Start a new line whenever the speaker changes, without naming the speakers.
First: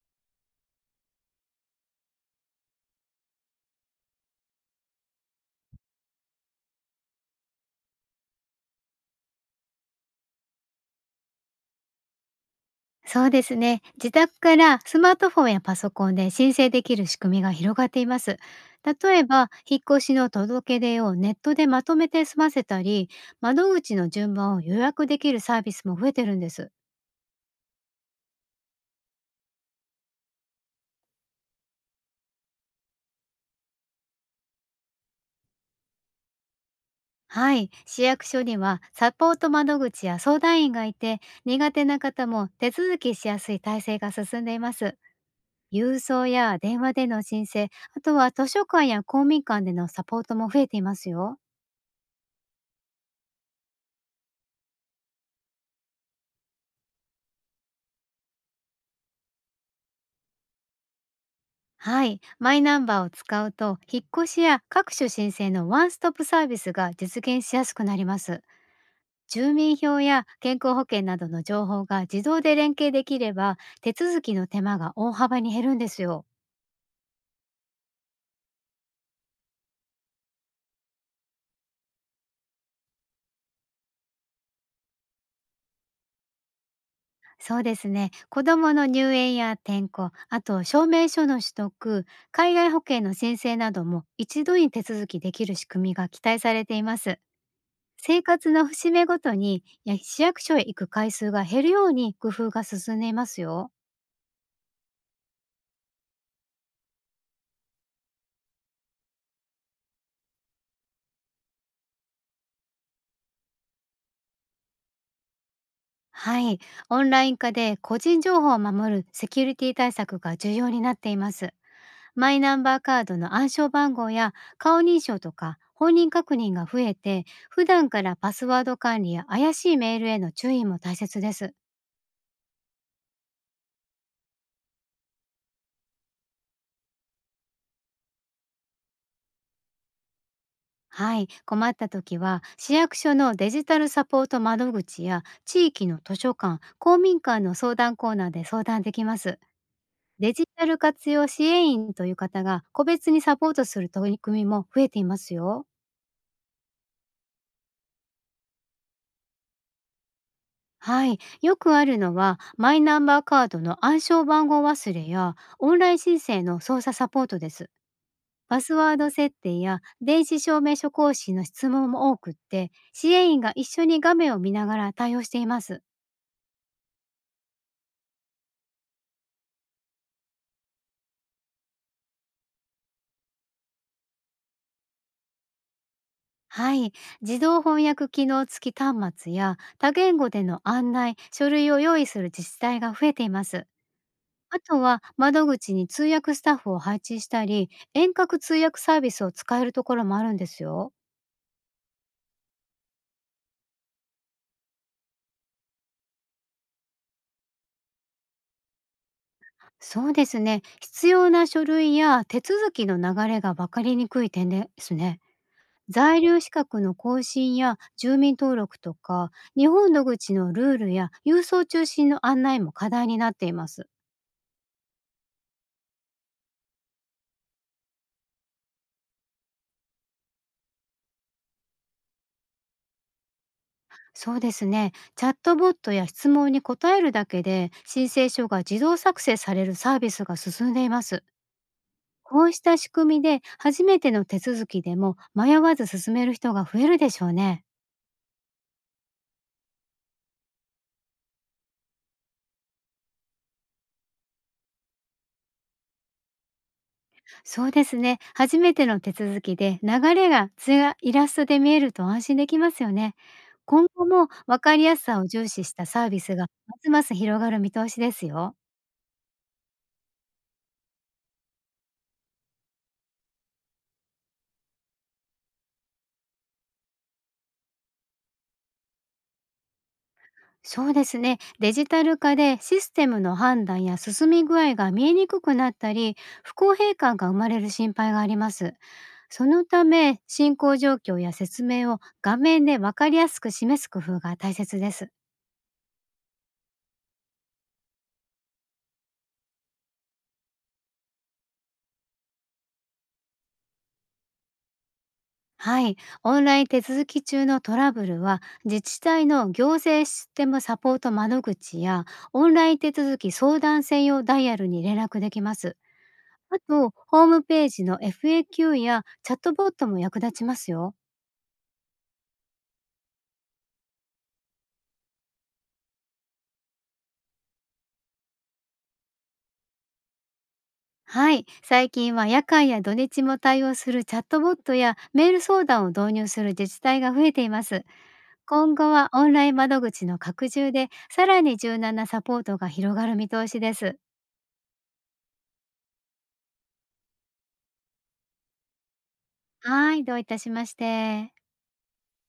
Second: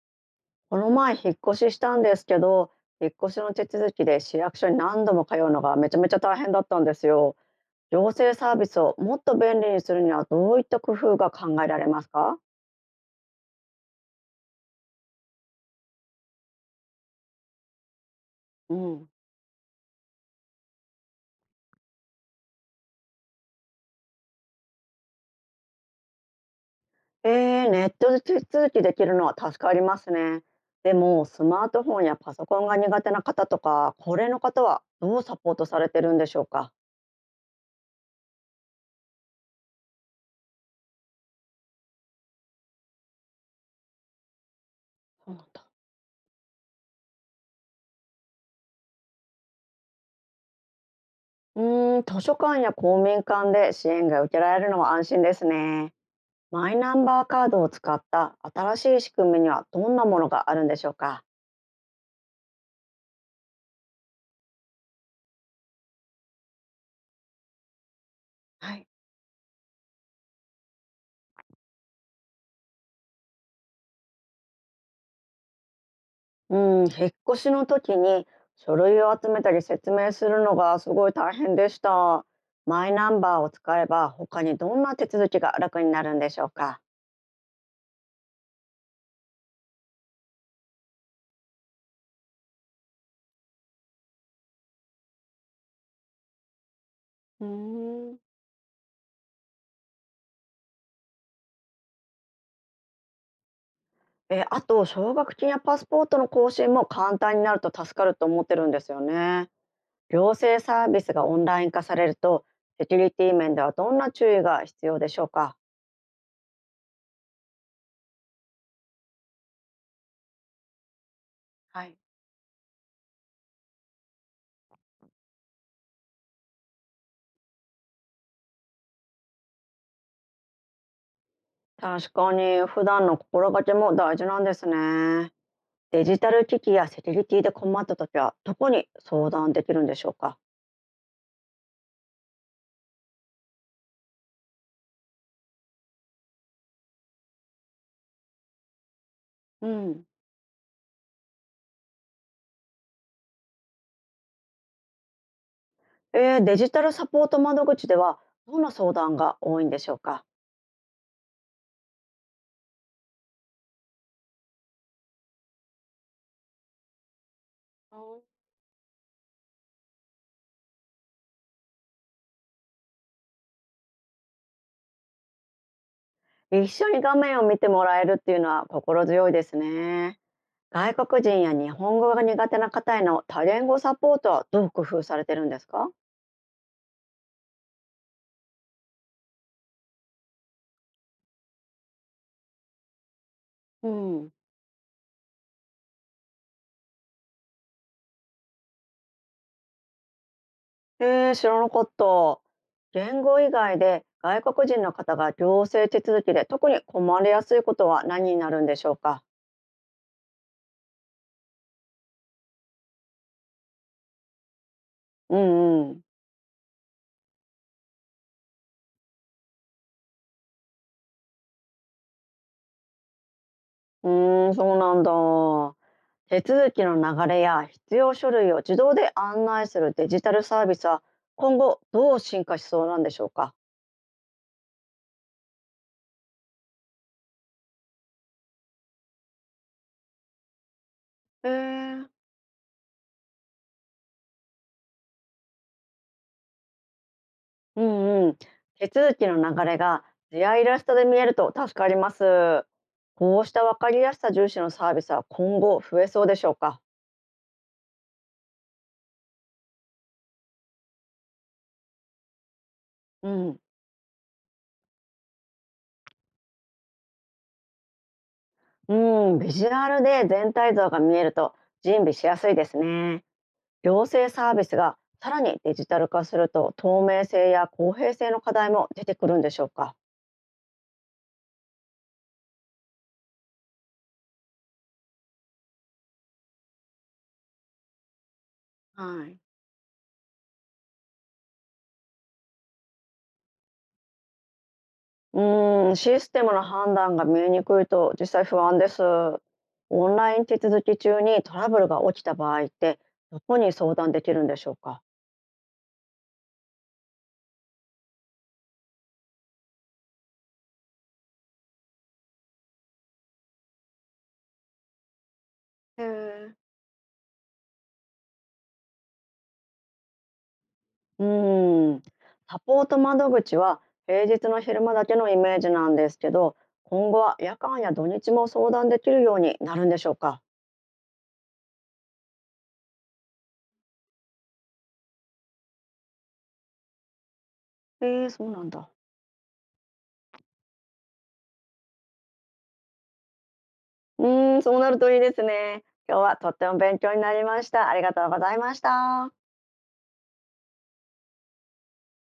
この前引っ越ししたんですけど、引っ越しの手続きで市役所に何度も通うのがめちゃめちゃ大変だったんですよ。行政サービスをもっと便利にするにはどういった工夫が考えられますか？
そうですね。自宅からスマートフォンやパソコンで申請できる仕組みが広がっています。
うん。
例えば、引っ越しの届け出をネットでまとめて済ませたり、窓口の順番を予約できるサービスも増えてるんです。
えー、ネットで手続きできるのは助かりますね。でもスマートフォンやパソコンが苦手な方とか高齢の方はどうサポートされてるんでしょうか？
はい。市役所にはサポート窓口や相談員がいて、苦手な方も手続きしやすい体制が進んでいます。
そうなんだ。
郵送や電話での申請、あとは図書館や公民館でのサポートも増えていますよ。
うーん、図書館や公民館で支援が受けられるのは安心ですね。マイナンバーカードを使った新しい仕組みにはどんなものがあるんでしょうか？
はい、マイナンバーを使うと引っ越しや各種申請のワンストップサービスが実現しやすくなります。
はい。
住民票や健康保険などの情報が自動で連携できれば、手続きの手間が大幅に減るんですよ。
うん、引っ越しの時に書類を集めたり説明するのがすごい大変でした。マイナンバーを使えば他にどんな手続きが楽になるんでしょうか？
そうですね、子どもの入園や転校、あと証明書の取得、海外保険の申請なども一度に手続きできる仕組みが期待されています。
うーん。
生活の節目ごとに、や市役所へ行く回数が減るように工夫が進んでいますよ。
え、あと奨学金やパスポートの更新も簡単になると助かると思ってるんですよね。行政サービスがオンライン化されると、セキュリティ面ではどんな注意が必要でしょうか？
はい、オンライン化で個人情報を守るセキュリティ対策が重要になっています。
はい。
マイナンバーカードの暗証番号や顔認証とか本人確認が増えて、普段からパスワード管理や怪しいメールへの注意も大切です。
確かに、普段の心がけも大事なんですね。デジタル機器やセキュリティで困った時は、どこに相談できるんでしょうか。
はい、困った時は市役所のデジタルサポート窓口や地域の図書館、公民館の相談コーナーで相談できます。
うん。
デジタル活用支援員という方が個別にサポートする取り組みも増えていますよ。
デジタルサポート窓口では、どんな相談が多いんでしょうか。
はい、よくあるのはマイナンバーカードの暗証番号忘れやオンライン申請の操作サポートです。パスワード設定や電子証明書講師の質問も多くって、支援員が一緒に画面を見ながら対応しています。
一緒に画面を見てもらえるっていうのは心強いですね。外国人や日本語が苦手な方への多言語サポートはどう工夫されてるんですか？
はい、自動翻訳機能付き端末や多言語での案内書類を用意する自治体が増えています。
うん。
あとは窓口に通訳スタッフを配置したり、遠隔通訳サービスを使えるところもあるんですよ。
えー、知らなかった。言語以外で外国人の方が行政手続きで特に困りやすいことは何になるんでしょうか？
そうですね。必要な書類や手続きの流れが分かりにくい点ですね。
うんうん。
在留資格の更新や住民登録とか、日本独自のルールや郵送中心の案内も課題になっています。
うーん、そうなんだ。手続きの流れや必要書類を自動で案内するデジタルサービスは、今後どう進化しそうなんでしょうか？
そうですね。チャットボットや質問に答えるだけで申請書が自動作成されるサービスが進んでいます。
へえー。
こうした仕組みで、初めての手続きでも迷わず進める人が増えるでしょうね。
うんうん。手続きの流れが図やイラストで見えると助かります。こうした分かりやすさ重視のサービスは今後増えそうでしょうか？
そうですね。初めての手続きで流れが図やイラストで見えると安心できますよね。
うん。
今後も分かりやすさを重視したサービスがますます広がる見通しですよ。
うん、ビジュアルで全体像が見えると準備しやすいですね。行政サービスがさらにデジタル化すると、透明性や公平性の課題も出てくるんでしょうか？
そうですね。デジタル化でシステムの判断や進み具合が見えにくくなったり、不公平感が生まれる心配があります。
はい。
そのため、進行状況や説明を画面で分かりやすく示す工夫が大切です。
うん、システムの判断が見えにくいと実際不安です。オンライン手続き中にトラブルが起きた場合って、どこに相談できるんでしょうか？
はい、オンライン手続き中のトラブルは自治体の行政システムサポート窓口や、オンライン手続き相談専用ダイヤルに連絡できます。
へえ。
あと、ホームページの FAQ やチャットボットも役立ちますよ。
うーん、サポート窓口は平日の昼間だけのイメージなんですけど、今後は夜間や土日も相談できるようになるんでしょうか。
はい、最近は夜間や土日も対応するチャットボットやメール相談を導入する自治体が増えています。
えー、そうなん
今
だ。
後はオンライン窓口の拡充で、さらに柔軟なサポートが広がる見通しです。
うーん、そうなるといいですね。今日はとっても勉強になりました。ありがとうございました。
はい、どういたしまして。